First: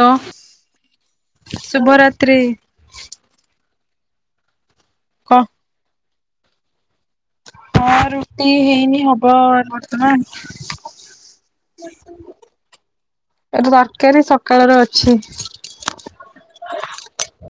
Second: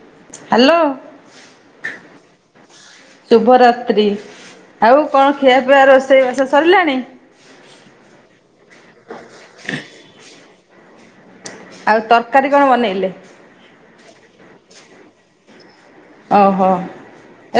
ତ ହାଲୋ ଶୁଭରାତ୍ରି ଶୁଭରାତ୍ରୀ। ଆଉ କଅଁ କ ଖିଆପିଆ ରୋଷେଇବାସ ସରିଲାଣି। ହଁ ରୁଟି ହେଇନି ହବ ବର୍ତ୍ତମାନ୍। ଆଉ ତର୍କାରୀ କଣ ବନେଇଲେ? ଏବେ ବର୍କାରୀ ସକାଳର ଅଛି। ଓହୋ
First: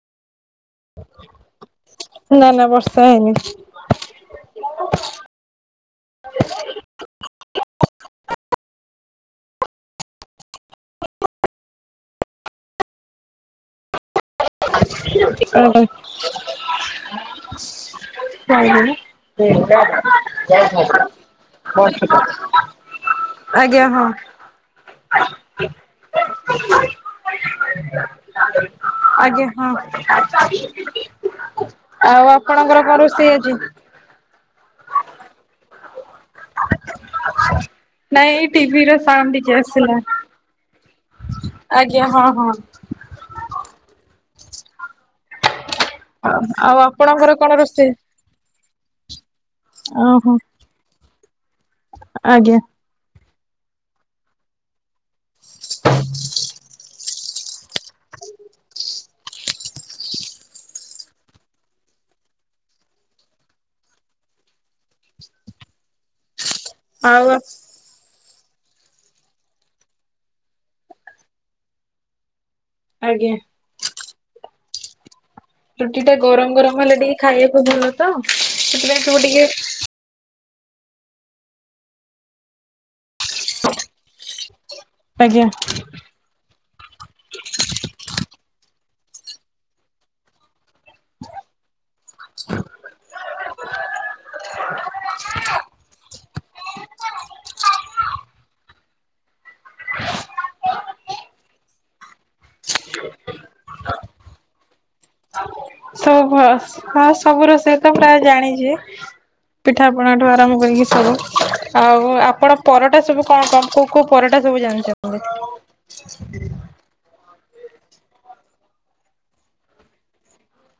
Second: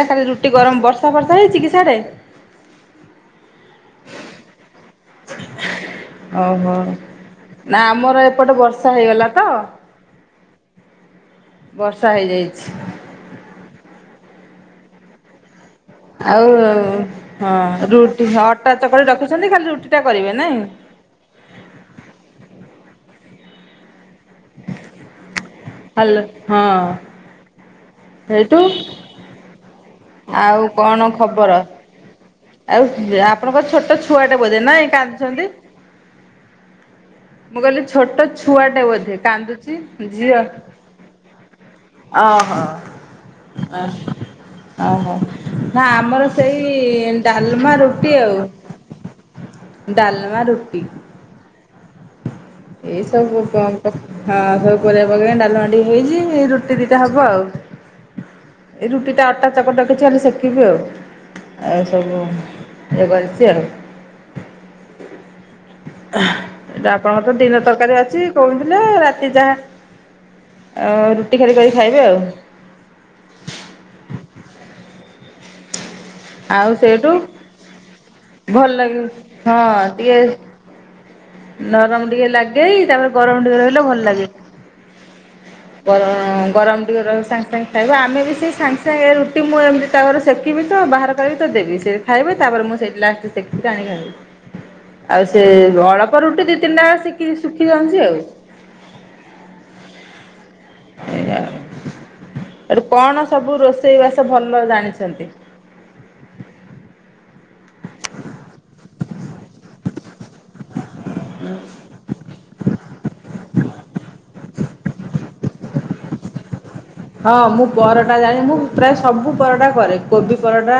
ଏ କାଲି ରୁଟି ଗରମ୍ ବର୍ଷା ଫର୍ଷା ହେଇଚି କି ସିଆଡ଼େ? ନା ନା ବର୍ଷା ହେଇନି। ଓହୋ ନା ଆମର ଏପଟେ ବର୍ଷା ହେଇଗଲା ତ। ବର୍ଷା ହେଇଯାଇଛି। ଯଦି କଣ କହିବ ଆଉ ହଁ ରୁଟି, ଅଟା ଚକଟି ରଖିଛନ୍ତି ଖାଲି ରୁଟି ଟା କରିବେ ନାଇଁ? ବର୍ଷେ କ ଆଜ୍ଞା ହଁ। ହାଲୋ ହଅଁ। ସେଇଠୁ? ଆଜ୍ଞା ହଁ ଆଉ କଣ ଖବର? ଆଉ ଆପଣଙ୍କର ଆଉ କଣ ରୋଷେଇ ଆଜି? ଆପଣଙ୍କ ଛୋଟ ଛୁ ଛୁଆଟେ ବୋଧେ ନା ଏକା ଅଛନ୍ତି? ମୁଁ କଇଲି ଛୋଟ ନାଇଁ ଛୁଆଟେ ଟିଭି ର ବୋଧେ ସାଉଣ୍ଡ ଟିକେ କାନ୍ଦୁଚି ଆସିଲା। ଝିଅ ଆଜ୍ଞା ହଁ ହଁ ଓହୋ ଓହୋ ଓହୋ। ନା ଆମର ଆଉ ସେଇ ଆପଣଙ୍କର କଣ ଡାଲ୍ମା, ରୋଷେଇ? ରୁଟି ଆଉ। ଓହୋ ଡାଲ୍ମା, ରୁଟି। ଆଜ୍ଞା ଏଇ ସବୁ କଣ ହବ। ହାଁ ରହୁ ପାରିବା ପକେଇକି ଡାଲମା ଟିକେ ହେଇଚି ରୁଟି ଦିଇଟା ହବ ଆଉ। ଏଇ ରୁଟି ଟା ଅଟା ଚକଟା କିଛି ହେଲେ ସେକିବି ଆଉ। ଆଉ ସବୁ ଏଇ କରଚି ଆଉ। ହାଁ ଏଟା ଆପଣଙ୍କର ଆଉ ତ ଦୀନ ତରକାରୀ ଅଛି। କହୁଥିଲେ ରାତି ଯାହା ରୁଟି ଖାର କରି ଖାଇବେ ଆଉ। ଆଜ୍ଞା ରୁଟି ଟା ଗରମ୍ ଆଉ ଗରମ୍ ହେଲେ ସେଇଠୁ ଟିକେ ଖାଇଆକୁ ଭଲ ତ ଭଲ ଲାଗେ ସେଥିପାଇଁ ତୁ ଟିକେ ହଁ ଟିକେ ନରମ୍ ଟିକେ ଲାଗେଇ ତାପରେ ଗରମ୍ ଟିକେ ରହିଲେ ଭଲ୍ ଲାଗେ। ଆଜ୍ଞା ଗର ଗରମ୍ ଟିକେ ସାଙ୍ଗେ ସାଙ୍ଗେ ଖାଇବ ଆମେ ବି ସେଇ ସାଙ୍ଗେ ସାଙ୍ଗେ ରୁଟି ମୁଁ ଏମିତ ତାଉଆରେ ସେକ ଶଖିବି ତ ବାହାର କରିକି ତ ଦେବି ସେ ଖାଇବେ ତାପରେ ମୁଁ ସେଠି ଲାଷ୍ଟ କୁ ସେକିକି ଆଣିକି [unintelligible] ଆଉ ତେ ଅଳପ ରୁଟି ଦି ତିନଟା ଶୁକି ଶୁଖି ଯାଉଛି ଆଉ। ଆଇଆ ଆଉ ସେଠୁ କଣ ସବୁ ରୋଷେଇ ବାସ ଭଲ ଜାଣିଛନ୍ତି? ସବୁ ଭ ଆସ୍ ହଁ ସବୁ ରୋଷେଇ ତ ପ୍ରାୟ ଜାଣିଯିବେ ପିଠାପଣା ଠୁ ଆରମ୍ଭ କରିକି ସବୁ। ଉ ଆଉ ଆପଣ ପରଟା ସବୁ କଅଁ କଅଁ କୋଉ କୋଉ ପରଟା ସବୁ ଜାଣିଛନ୍ତି। ହଁ ମୁଁ ପରଟା ଜାଣି ମୁଁ ପ୍ରାୟ ସବୁ ପରଟା କରେ କୋବି ପରଟା,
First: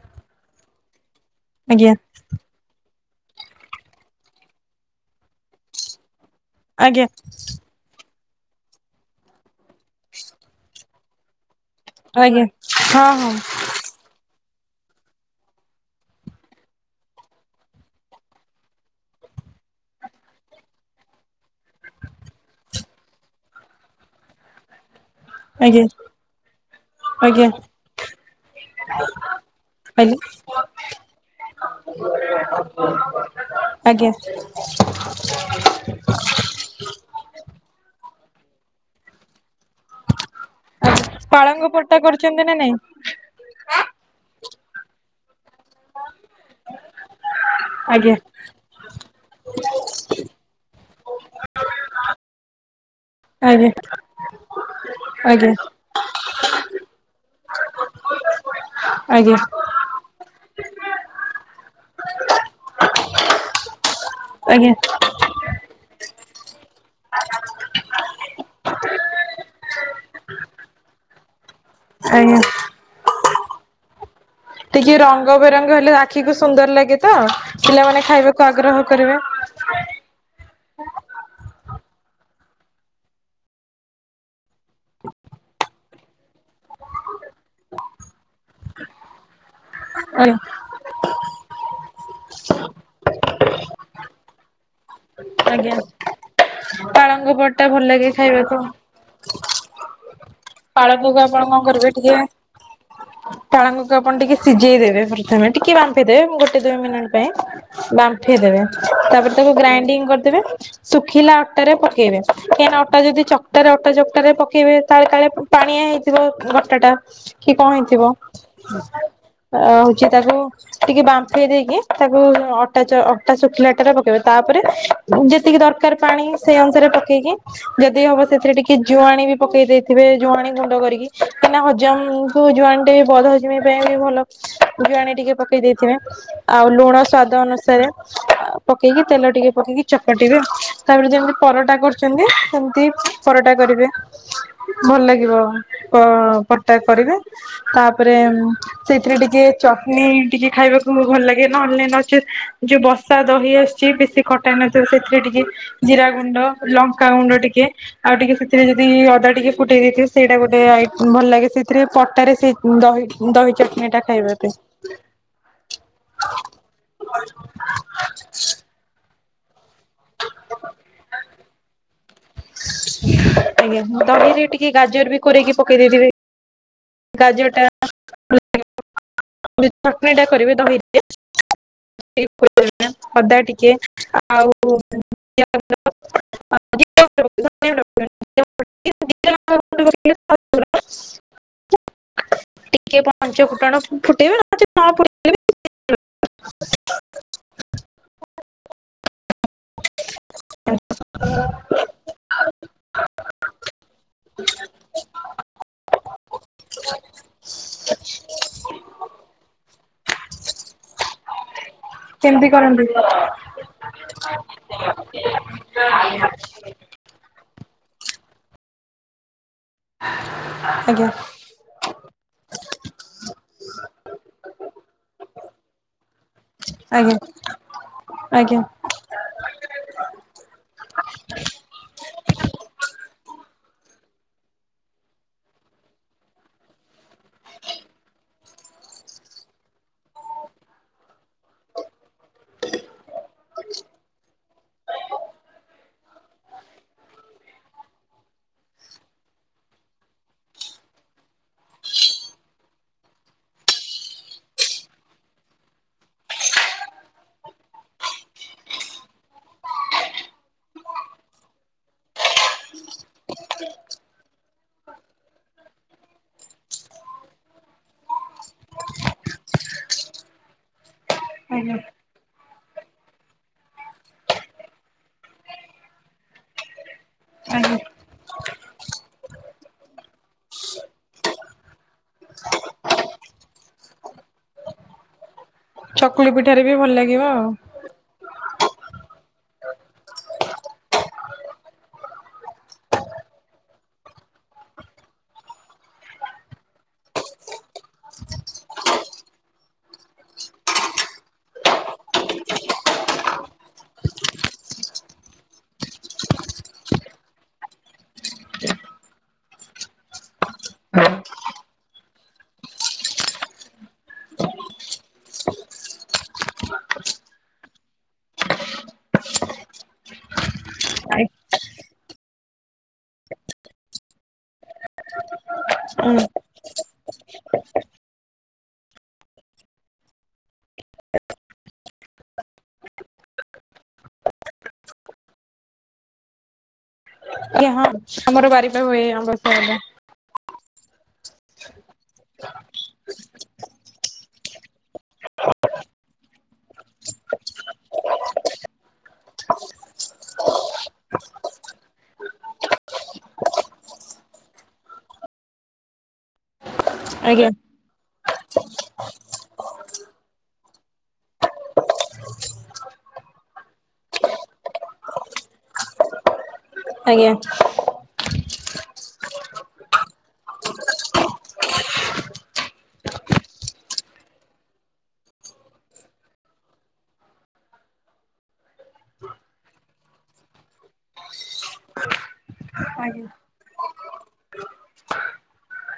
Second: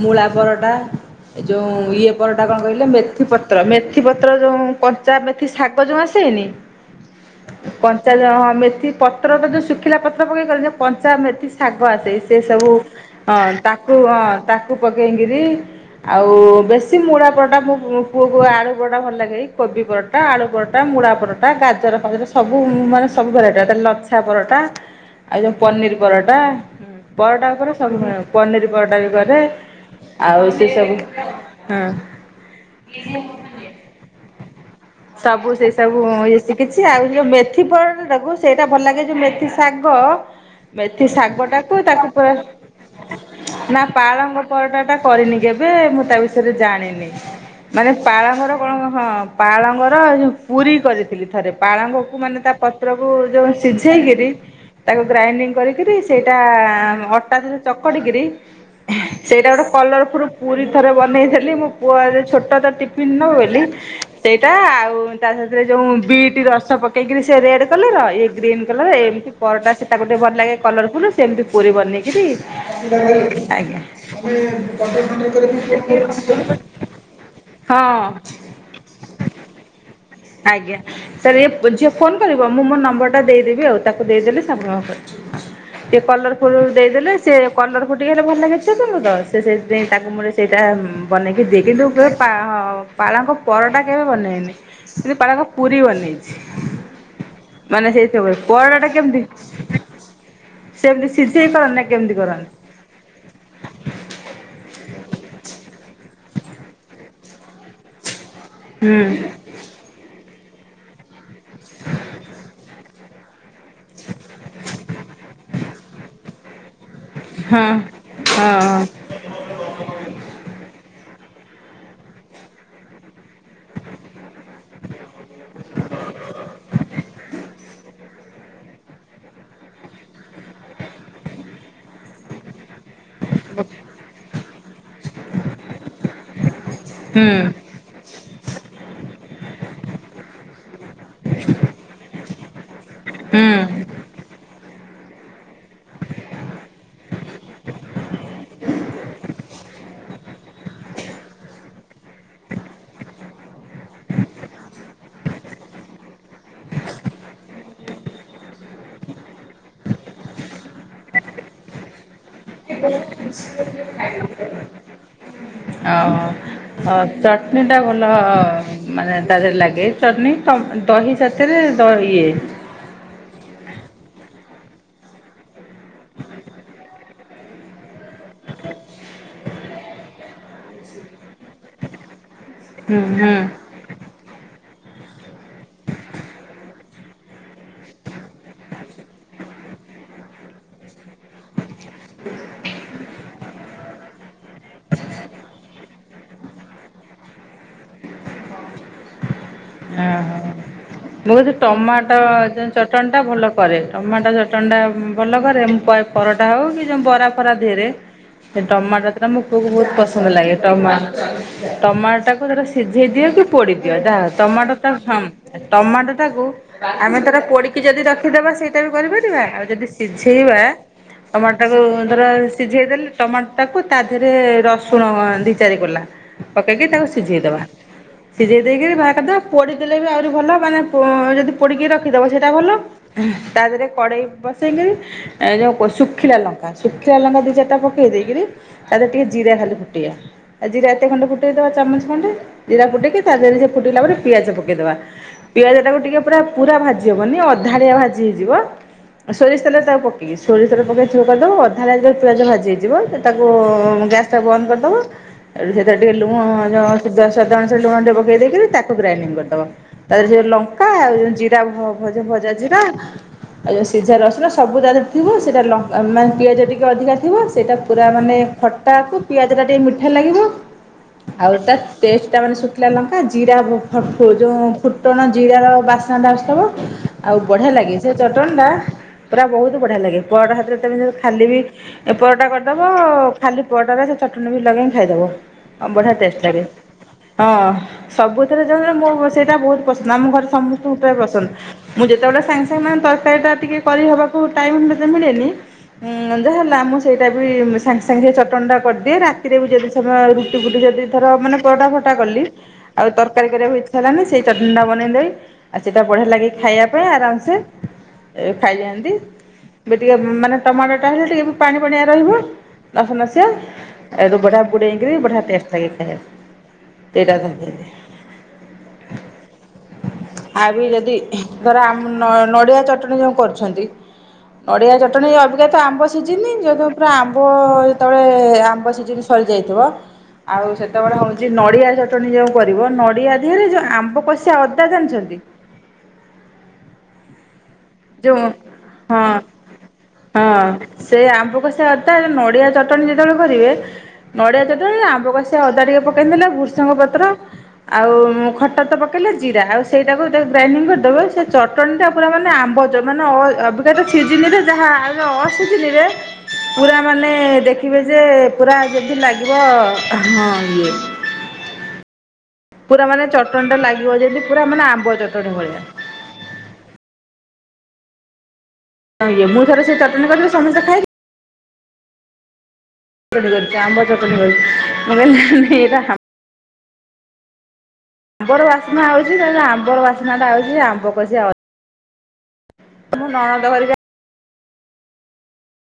ମୂଳା ପରଟା ଏ ଆଜ୍ଞା ଯୋଉ ଇଏ ପରଟା କଣ କହିଲା ମେଥି ପତ୍ର ମେଥି ପତ୍ର ଯୋଉ କଞ୍ଚା ମେଥି ଶାଗ ଯୋଉ ଆସେନି ଆଜ୍ଞା କଞ୍ଚା ଜ ହଁ ମେଥି ପତ୍ର ତ ଯୋଉ ଶୁଖିଲା ପତ୍ର ପକେଇ କଲେ କଞ୍ଚା ମେଥି ଶାଗ ଆସେ ସେ ଆଜ୍ଞା ସବୁ ହଁ ହଁ ଅ ତାକୁ ଅ ତାକୁ ପକେଇକିରି ଆଉ ବେଶୀ ମୂଳା ପରଟା ମୁଁ ମୋ ପୁଅକୁ ଆଳୁ ପରଟା ଭଲ ଲାଗେଇ କୋବି ପରଟା ଟା ଆଳୁ ପରଟା ମୂଳା ପରଟା ଗାଜର ଫାଜର ସବୁ ମାନେ ସବୁ ଭେରାଇଟି ତାେ ଲଛା ପରଟା ଆଉ ଜୋଉ ଆଜ୍ଞା ପନିର୍ ପରଟା ଆଜ୍ଞା ପରଟା ଉପରେ ସବୁ ପନିର ପରଟା ବି କରେ। ଆଉ ସେ ସବୁ ହଁ ପାଇଲି ଆଜ୍ଞା। ଯି କିଛି ଆଉ ଯୋଉ ମେଥି ପରେ [unintelligible] ସେଇଟା ଭଲ ଲାଗେ ଯୋଉ ମେଥି ଶାଗ ମେଥି ଶାଗ ପାଳଙ୍ଗ ଟାକୁ ପରଟା ତାକୁ କରିଛନ୍ତି ନା ନାଇଁ [unintelligible] ନାଁ ପାଳଙ୍ଗ ପରଟା ଟା କରିନି କେବେ ମୁଁ ତା ବିଷୟରେ ଜାଣିନି। ମାନେ ଆଜ୍ଞା ପାଳ ଘର ଆପଣ ହଁ ପାଳଙ୍ଗର ଏ ଯୋଉ ପୁରୀ କରିଥିଲି ଥରେ ପାଳଙ୍ଗକୁ ମାନେ ତା ପ ପତ୍ରକୁ ଯୋଉ ଆଜ୍ଞା ସିଝେଇକିରି ତାକୁ ଆଜ୍ଞା ଗ୍ରାଇଣ୍ଡିଙ୍ଗ୍ କରିକିରି ସେଇଟା ଅଟା ଆ ଅଟା ସହିତ ଚକଟିକିରି ଆଜ୍ଞା ସେଇଟା ଗୋଟେ କଲର ପୁର୍ ପୁରୀ ଥରେ ବନେଇ ଥିଲି ମୋ ପୁଅ ଆଜି ଛୋଟ ତା ଟିଫିନ୍ ନବ ବୋଲି ସେଇଟା ଆଜ୍ଞା ଆଉ ତା ସାଥିରେ ଯୋଉ ବିଟ୍ ରସ ପକେଇକିରି ସେ ରେଡ୍ କଲେର ଇଏ ଗ୍ରୀନ୍ କଲର ଏମିତି ପରଟା ସେ ତାକୁ ଟିକେ ଭଲ ଲାଗେ କଲରଫୁଲ ସେମିତି ପୁରୀ ବନେଇକିରି ଆଜ୍ଞା। ଆଜ୍ଞା। ଟିକେ ରଙ୍ଗବେରଙ୍ଗ ହେଲେ ଆଖିକୁ ସୁନ୍ଦର ଲାଗେ ତ ହଁ ପିଲାମାନେ ଖାଇବା ପାଗ୍ରହ କରିବେ। ଆଜ୍ଞା ସାର୍ ଇଏ ଝିଅ ଫୋନ୍ କରିବ ମୁଁ ମୋ ନମ୍ବର ଟା ଦେଇଦେବି ଆଉ ତା ଦେଇଦେଲେ ସଂଗ୍ରହ କରୁଚି ହୋଉଚି ଟିକେ କଲର ଫୁଲ୍ ଦେଇଦେଲେ ସେ କଲର ଫୁ ଫ୍ରି ହେଲେ ଭଲ ଲାଗିଛ ତମକୁ ତ ସେ ସେଥିପାଇଁ ତାକୁ ମୁ ଆଜ୍ଞା ସେଇଟା ବନେଇକି ଦିଏ କିନ୍ତୁ କେ ପାଁ ହଁ ପାଳଙ୍ଗ ପରଟା କେବେ ବନେଇନି କିନ୍ତୁ ପାଳଙ୍କ ପୁରୀ ଆଜ୍ଞା। ବନେଇଚି। ପାଳଙ୍ଗ ପରଟା ଭଲ ମାନେ ଲାଗେ ସେଇ ସବୁରେ ଖାଇବାକୁ। ପରଡା ଟା କେମିତି? ସେମିତି ପାଳଙ୍ଗକୁ ଆପଣ ସିଝେଇ କଣ କରନ୍ତି ନାଁ କରିବେ ଟିକେ କେମିତି କରନ୍ତି? ପାଳଙ୍ଗକୁ ଆପଣ ଟିକେ ସିଝେଇଦବେ ପ୍ରଥମେ ଟିକେ ବାମ୍ପିଦେବେ ଗୋଟେ ଦୁଇ ମିନିଟ ପାଇଁ ବାମ୍ପଇ ଦେବେ। ତାପରେ ହୁଁ। ତାକୁ ଗ୍ରାଇଡିଙ୍ଗ କରିଦେବେ ଶୁଖିଲା ଅଟାରେ ପକେଇବେ କାଇଁନା ଅଟା ଯଦି ଚ ଟାରେ ଅଟା ଚକଟାରେ ପକେଇବେ ତାଳେ କାଳେ ପାଣିଆ ହେଇଥିବ ବଟା ଟା କି ହଁ କଣ ହେଇଥିବ। ହଁ ହୋଉଚି ତାକୁ ଟିକେ ବାମ୍ଫେଇ ଦେଇକି ତାକୁ ଅ ଅଟା ଚ ଅଟାଚ ଶୁଖିଲା ଟାରେ ପକେଇବା ତାପରେ ଯେତିକି ଦରକାର ପାଣି ସେଇ ଅନୁସାରେ ପକେଇକି ଯଦି ହବ ସେଥିରେ ଟିକେ ଜୁଆଣୀ ବି ପକେଇ ଦେଇଥିବେ ଜୁଆଣି ଗୁଣ୍ଡ କରିକି କାଁକିନା ହଜମକୁୁ ଜୁଆଣି ହେଇ ବଢୋଚି ପାଇଁ ବି ଭଲ ଜୁଆଣି ଟିକେ ପକେଇ ଦେଇଥିବେ। ଆଉ ଲୁଣ ହଁ ସ୍ଵାଦ ହୁଁ ଅନୁସାରେ। ପକେଇକି ତେଲ ଟିକେ ପକେଇକି ଚକଟିବେ। ତାପରେ ଯେମିତି ପରଟା କରୁଚନ୍ତି ସେମିତି ପରଟା ହୁଁ। କରିବେ। ଭଲ ଲାଗିବ ପ-ପରଟା କରିବେ ତାପରେ ସେଥିରେ ଟିକେ ଚଟନୀ ଟିକେ ଖାଇବାକୁ ଭଲ ଲାଗେ ନାହେଲେ ନଚେତ୍ ଯୋଉ ବ ସା ଦହି ଆସୁଚି ବେଶୀ ଖଟା ନଥିବ ସେଥିରେ ଟିକେ ଜିରା ଗୁଣ୍ଡ ଲଙ୍କାଗୁଣ୍ଡ ଟିକେ ଆଉ ଟିକେ ସେଥିରେ ଯଦି ଅଦା ଟିକେ ଫୁଟେଇ ଦେଇଥିବ ସେଇଟା ଗୋଟେ ଭଲ ଲାଗେ ସେଥିରେ ପଟାରେ ସେ ଦହି ଦହି ଚଟଣି ଟା ଖାଇବା ପାଇଁ। ହଁ ଚଟନ୍ନି ଟା ଭଲ ମାନେ ତା ଦେହରେ ଲାଗେ, ଚଟଣୀ ତ ଦହି ସାଥିରେ ଦ-ଇଏ। ଆଜ୍ଞା ଦହିରେ ଟିକେ ଗାଜର ବି କରିକି ପକେଇ ଦେଇଥିବେ। [unintelligible] [unintelligible] ହୁଁ ହଦା ହୁଁ ଟିକେ ଆଉ ଟିକେ ଟିକେ ପହଞ୍ଚ ଫୁଟାଣ ଫୁଟେଇବେ ବି ହ ହ ମୁଁ କହୁଛି ଟମାଟୋ ଚଟଣି ଟା ଭଲ କରେ ଟମାଟୋ ଚଟଣ ଟା ଭଲ କରେ ମୁଁ କ ପରଟା ହଉ କି ଯୋଉ ବରା ଫରା ଦେିହରେ ସେ ଟମାଟର ତା ମୁ ପଅକୁ ବହୁତ ପସନ୍ଦ ଲାଗେ। ଟମା ଟମାଟ ଟାକୁ କେମିତି ତାର କରନ୍ତି? ସିଝେଇ ଦିଅ କି ପୋଡ଼ିଦିଅ ଯାହା ହଛି। ଟମାଟୋଟ [unintelligible] ଟମାଟୋଟାକୁ ଆମେ ତାର ପୋଡିକି ଯଦି ରଖିଦବା ସେଇଟା ବି କରିପାରିବା ଆଉ ଯଦି ସିଝେଇବା ଆଜ୍ଞା ଟମାଟୋକୁ ଧର ସିଝେଇ ଦେଲେ ଟମାଟୋଟାକୁ ତା ଦେହରେ ରସୁଣ ଦି ଚାରି କଲା। ପକେଇକି ତାକୁ ଆଜ୍ଞା ସିଝେଇଦବା ଆଜ୍ଞା ସିଝେଇ ଦେଇକିରି ଭା ପୋଡ଼ିଦେଲେ ବି ଆହୁରି ଭଲ ମାନେ ଯଦି ପୋଡ଼ିକି ରଖିଦବ ସେଇଟା ଭଲ। ତା ଦେହରେ କଡେଇ ବସେଇକରି ଯୋଉ ଶୁଖିଲା ଲଙ୍କା। ଶୁଖିଲା ଲଙ୍କା ଦିଚାରିଟା ଦେଇକରି ତା ଦେରେ ଟିକେ ଜିରା ଖାଲି [unintelligible] ଉ ଜିରା ଏତେ ଖଣ୍ଡେ ଫୁଟେଇଦବା ଚାମଚ ଖଣ୍ଡେ ଜିରା ଫୁେଇକି ତା ଦେହରେ ସେ ଫୁଟେଇଲା ପରେ ପିଆଜ ପକେଇଦବା। ପିଆଜ ଟାକୁ ଟିକେ ପୁରା ପୁରା ଭାଜି ହବନି ଅଧାଳିଆ ଭାଜି ହେଇଯିବ ସୋରିଷ ତେଲ ତାକୁ ପକେଇ, ସୋରିଷ ତେଲ ପକାଇ ଥିବ [unintelligible] କାଦୁ ଅଧାରେ ଯେ ପିଆଜ ଭାଜି ହେଇଯିବ। ତାକୁ ଗ୍ୟାସ୍ ବନ୍ଦ କରିଦବ ଏଠି ସେ ଟିକେ ଲୁଣ [unintelligible] [unintelligible] ଲୁଣ ଟିକେ ପକେଇ ଦେଇକି ତାକୁ ଗ୍ରାଇଣ୍ଡିଙ୍ଗ କରିଦବ ତାରେ ଯଉ ଲଙ୍କା ଆଉ ଜିରା ଭ ଭଜା ଜିରା ଆଉଉଁ ସିଝା ରସୁଣ ସବୁ ତାରେ ଥିବ ସେଇଟା ମାନେ ପିଆଜ ଟିକେ ଅଧିକା ଥିବ ସେଇଟା ପୁରା ମାନେ ଖଟାକୁ ପିଆଜ ଟା ଟିକେ ମିଠା ଲାଗିବ ଆଉ ତା ଆଜ୍ଞା ଟେଷ୍ଟ ଟା ମାନେ ସୁକିଲା ଲଙ୍କା ଜିରା ଯୋଉ ଫୁଟଣ ଜିର ର ବାସ୍ନାଟବ ଆଉ ବଢିଆ ଆଜ୍ଞା। ଲାଗେ। ସେ ଚଟଣୀ ଟା ପୁରା ବହୁତ ବଢ଼ିଆ ଲାଗେ। ପରଟ ହାତରେ ତମ ଖାଲି ବି ଏ ପରଟା କରିଦବ ଖାଲି ପରଟାରେ ସେ ଚଟଣି ବି ଲଗେଇକି ଖାଇଦବ। ବଢିଆ ଚକୁଳି ଟେଷ୍ଟ ପିଠାରେ ଲାଗେ। ବି ଭଲ ଲାଗିବ ଆଉ। ସବୁଥିରେ ଜରେ ମୋ ସେଇଟା ବହୁତ ପସନ୍ଦ ଆମ ଘରେ ସମସ୍ତଙ୍କୁ ପ୍ରାୟ ପସନ୍ଦ। ମୁଁ ଯେତେବେଳେ ସାଙ୍ଗେ ସାଙ୍ଗ ମାନେ ତରକାରୀ ଟା ଟିକେଏ କରିହବାକୁ ଟାଇ ମିଳେନି ଉଁ ଯାହାହେଲା ଆମ ସେଇଟା ବି ସାଙ୍ଗେ ସାଙ୍ଗେ ଚଟଣଟା କରିଦିଏ ରାତିରେ ବି ଯଦି ତ ରୁଟି ଫୁଟି ଯଦି ଥର ମାନେ ପରଟା ଫରଟା କଲି ଆଉ ତରକାରୀ କରିବାକୁ ଇଚ୍ଛା ହେଲାନି ସେଇ ଚଟଣିୀ ଟା ବନେଇ ଦେଇ ଆଉ ସେଇଟା ବଢିଆ ଲାଗେ ଖାଇବା ପାଇଁ ଆରାମସେ ଖାଇଲେନ୍ତି। ଏ ଟିକେ ମାନେ ଟମାଟୋ ଟା ହେଲେ ଟିକେ ବି ପାଣି ପଣିଆ ରହିବ। [unintelligible] [unintelligible] ଆଉ ରୂପଟା ବୁଡେଇକି ବଢ଼ିଆ ଟେଷ୍ଟ ଆଗ ଖାଇବାକୁ। ଆ ବି ଯଦି ଧର ଆମ ନଡିଆ ଚଟଣି ଯୋଉ କରୁଛନ୍ତି ନଡ଼ିଆ ଚଟଣି ଅଭିକତା ଆମ୍ବ ଆଜ୍ଞା ସିଝିନି ଯଦି ପୁରା ଆମ୍ବ ଯେତେବେଳେ ଆମ୍ବ ସିଝିନି ସରିଯାଇଥିବ ଆଉ ସେତବେଳେ ହଉଚି ନଡ଼ିଆ ଚଟଣି ଯେଉଁ କରିବ ନଡିଆ ଦେିହରେ ଯୋଉ ଆମ୍ବ କଷିଆ ଅଦା ଜାଣିଛନ୍ତି। କି ହଁ ଯେଉ ଆମର ବାରିପା ହୁଏ ହଁ ଆମ୍ବସା ଆମ୍ବ। ହଁ ସେ ଆମ୍ବ କ ସେ କଥା ନଡିଆ ଚଟଣି ଯେତେବେଳେ କରିବେ ନଡିଆ ଚଟଣି ଆମ୍ବ କଶିଆ ଅଦା ଟିକେ ପକେଇ ଦେଲା ବୃସଙ୍ଗ ପତ୍ର ଆଉ ଖଟା ତ ପକେଇଲେ ଜିରା ଆଉ ସେଇଟାକୁ ଗ୍ରାଇଣ୍ଡିଙ୍ଗ କରିଦେବ ସେ ଚଟଣି ଟା ପୁର ମାନେ ଆମ୍ବ ମାନେ ଅଭିଜ୍ଞ ସିଝିଲ ଯାହା ଆଉ ଅଝ ନେ ପୁରା ମାନେ ଆଜ୍ଞା ଦେଖ ଖିବେ ଯେ ପୁରା ଯଦି ଲାଗିବ ହଁ ଇଏ ପୁରା ମାନେ ଚଟଣି ଟା ଲାଗିବ ଯେମିତି ପୁରା ମାନେ ଆମ୍ବ ଚଟଣି ଭଳିଆ ଆଜ୍ଞା। ତ ମୁଁ ରେ ସେ ଚଟଣି କରିବି ସମସ୍ତେ ଖାଇ ଛ ଆମ୍ବ ଚଟଣି [unintelligible] ଆମ୍ବର ବାସ୍ନା ହଉଛି ତାଲେ ଆମ୍ବର ବାସ୍ନା ଟା ହଉଛି ଆମ୍ବ କଷିଆ ମୋ ହଉ ନଣନ୍ଦ ଘରିକା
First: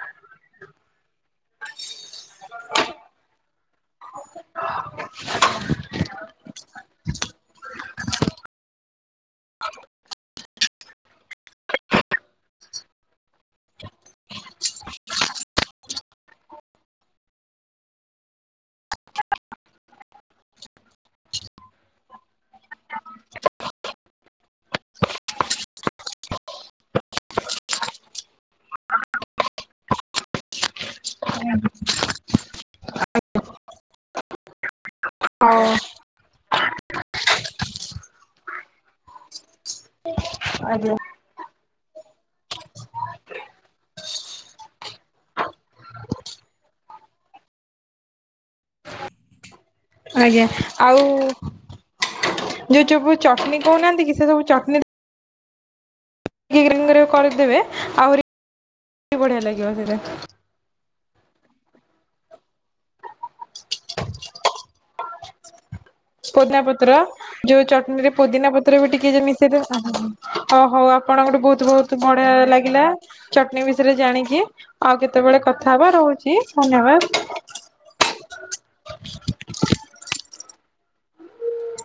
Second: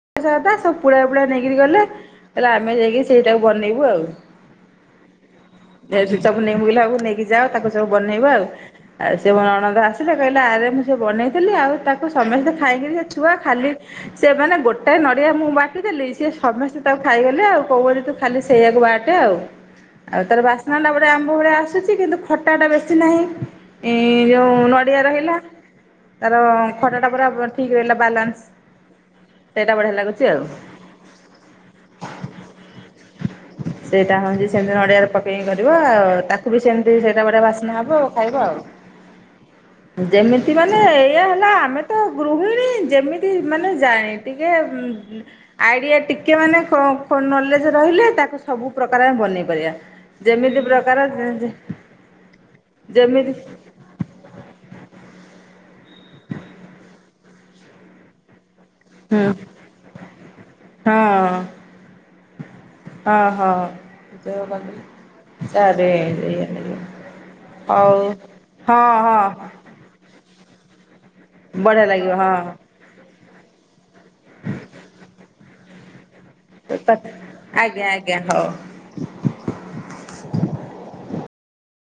[unintelligible] ସବୁ ପୁଳା ପୁଳା ନେଇକିରି ଗଲେ ହେଲେ ଆମେ ଯାଇକି ସେଇଟାକୁ ବନେଇବୁ ଆଉ। [unintelligible] ନେଇକି ଯାଅ ତାକୁ ସବୁ ବନେଇବ ଆଉ। ଆଉ ସେ ମୋ ନଣନ୍ଦ ଆସିଲେ କହିଲେ ଆରେ ମୁଁ ସେ ବନେଇଥିଲି ଆଉ ତାକୁ ସମସ୍ତେ ଖାଇକିରି ସେ ଛୁଆ ଖାଲି ସେମାନେ ଗୋ ସେ ନଡ଼ିଆ ମୁଁ ବାଣ୍ଟିଦେଲି ସିଏ ସମସ୍ତେ ତାକୁ ଖାଇଗଲେ ଆଉ [unintelligible] ତୁ ଖାଲି ସେଇଆକୁ ବାଟେ ଆଉ। ଆଉ ତାର ବାସ୍ନାଟା ଗୋଟେ ଆମ୍ବ ଭଳିଆ ଆସୁଚି କିନ୍ତୁ ଖଟାଟା ବେଶୀ ନାହିଁ। ଏଁ ଯୋଉ ନଡିଆ ରହିଲା ତାର ଖଟାଟା ପୁରା ଠିକ୍ ରହିଲା ବାଲାନ୍ସ। ସେଇଟା ବଢିଆ ଲାଗୁଚି ଆଉ। ସେଇଟା ହଉଚି ସେମିତି ନଡିଆରେ ପକେଇକି କରିବ ଆଉ ତାକୁ ବି ସେମିତି ସେଇଟା ବଢିଆ ବାସ୍ନା ହବ ଆଉ ଖାଇବ ଆଉ। ଯେମିତି ମାନେ ଆଜ୍ଞା। ଏଇଆ ହେଲା ଆମେ ତ ଗୃହିଣୀ ଯେମିତି ମାନେ ଯାଏ ଟିକେ ଉଁ ଆଇଡିଆ ଟିକେ ମାନେ [unintelligible] ନଲେଯେ ରହିଲେ ତାକୁ ସବୁ ପ୍ରକାରେ ଆମେ ବନେଇ ପାରିବା। ଆଜ୍ଞା, ଯେମିତି ପ୍ରକାର ଆଉ ଯୋଉ ଚବୁ ଯେମିତି ଚଟ୍ନି କହୁନାହାନ୍ତି କି ସେ ସବୁ ଚଟ୍ନି [unintelligible] କରିଦେବେ ଆହୁରି ହୁଁ ବଢିଆ ଲାଗିବ ସେଇଟା। ହଁ ହଁ ହଁ। [unintelligible] ପୋଦିନା ପତ୍ର ଯୋଉ ହଉ ଚଟ୍ନିରେ ପୋଦିନା ପତ୍ର ହଁ ବି ଟିକେ ଯଦି ହଁ ମିଶେଇଦେଲେ ଅ ହଉ ଆପଣଙ୍କଟୁ ବହୁତୁ ବଢ଼ିଆ ବହୁତୁ ଲାଗିବ ବଢିଆ ହଁ ଲାଗିଲା। ଚଟ୍ନି ବିଷୟରେ ଜାଣିକି, ଆଉ କେତବେଳେ କଥା ହବା ରହୁଚି। [unintelligible] ଆଜ୍ଞା ଆଜ୍ଞା ହଉ।